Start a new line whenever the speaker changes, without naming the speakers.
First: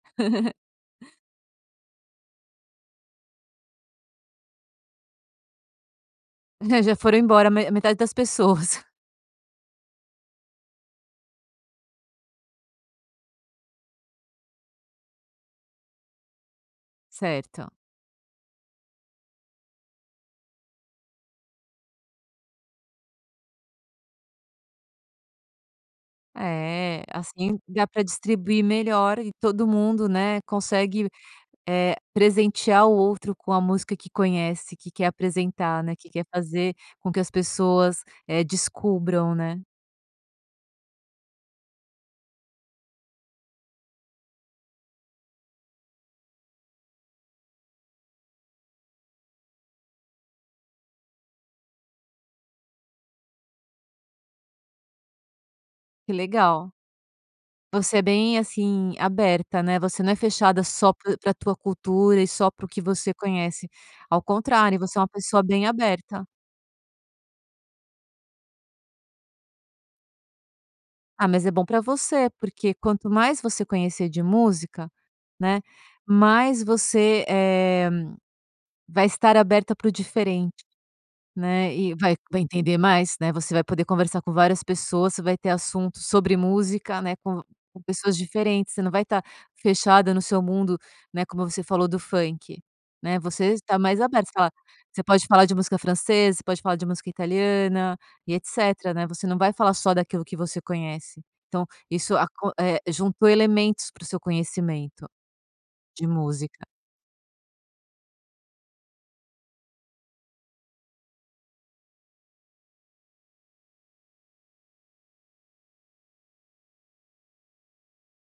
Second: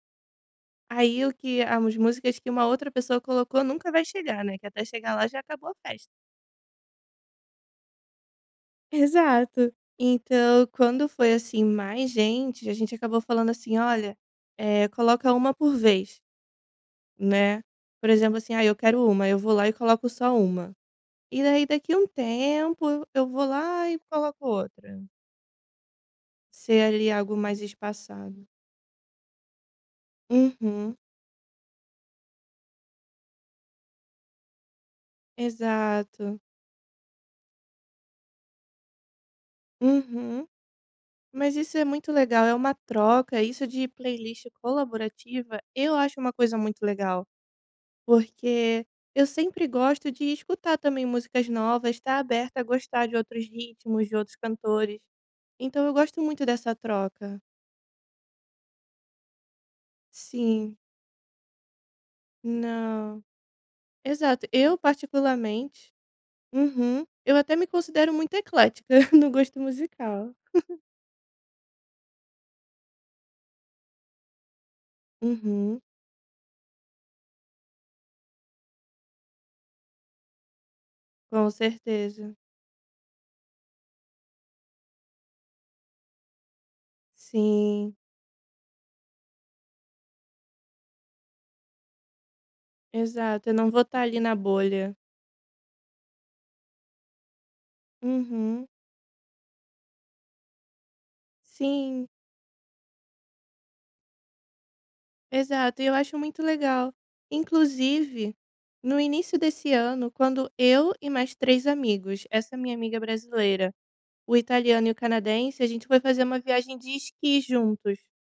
Aí o que as músicas que uma outra pessoa colocou nunca vai chegar, né. Que até chegar lá, já acabou a festa.
Já foram embora ma metade das pessoas.
Exato. Então, quando foi assim mais gente, a gente acabou falando assim: "Olha, eh, coloca 1 por vez". Né.
Certo.
Por exemplo assim, ah, eu quero 1. Aí eu vou lá e coloco só 1. E daí daqui um tempo, eu eu vou lá e coloco outra. Ser,
É,
ali, algo
assim
mais
dá para
espaçado.
distribuir melhor e todo mundo, né,
Uhum.
consegue, eh, presentear o outro com a música que conhece, que quer apresentar, né, que quer
Exato.
fazer com que as pessoas, eh, descubram, né.
Uhum. Mas isso é muito legal, é uma troca. Isso de playlist colaborativa, eu acho uma coisa muito legal. Porque eu sempre gosto de escutar também músicas novas, estar aberta a gostar de outros ritmos, de outros cantores. Então eu
Que
gosto muito
legal.
dessa troca.
Você é bem, assim, aberta, né. Você não é fechada
Sim.
só pra pra tua cultura e só para o que você
Não.
conhece. Ao
Exato,
contrário,
eu
você é uma pessoa bem
particularmente
aberta.
uhum. Eu até me considero muito eclética no gosto musical.
Ah, mas é bom para você, porque quanto mais você conhecer de música, né,
Uhum.
mais você, eh, vai estar aberta para o diferente,
Com
né. E vai
certeza.
vai entender mais, né, você vai poder conversar com várias pessoas, você vai ter assuntos sobre música, né, com com
Sim.
pessoas diferentes. Você não vai estar fechada no seu mundo, né. Como você falou do funk, né,
Exato,
você
eu não
está
vou
mais
estar ali
aberta, você
na
fala
bolha.
você pode falar de música francesa, você pode falar de música italiana e
Uhum.
etcétera, né. Você não vai falar só daquilo que você conhece. Então
Sim.
isso aco eh, juntou elementos para o seu conhecimento
Exato, e eu
de
acho muito
música.
legal. Inclusive, no início desse ano, quando eu e mais 3 amigos; essa minha amiga brasileira, o italiano e o canadense; a gente foi fazer uma viagem de esqui juntos.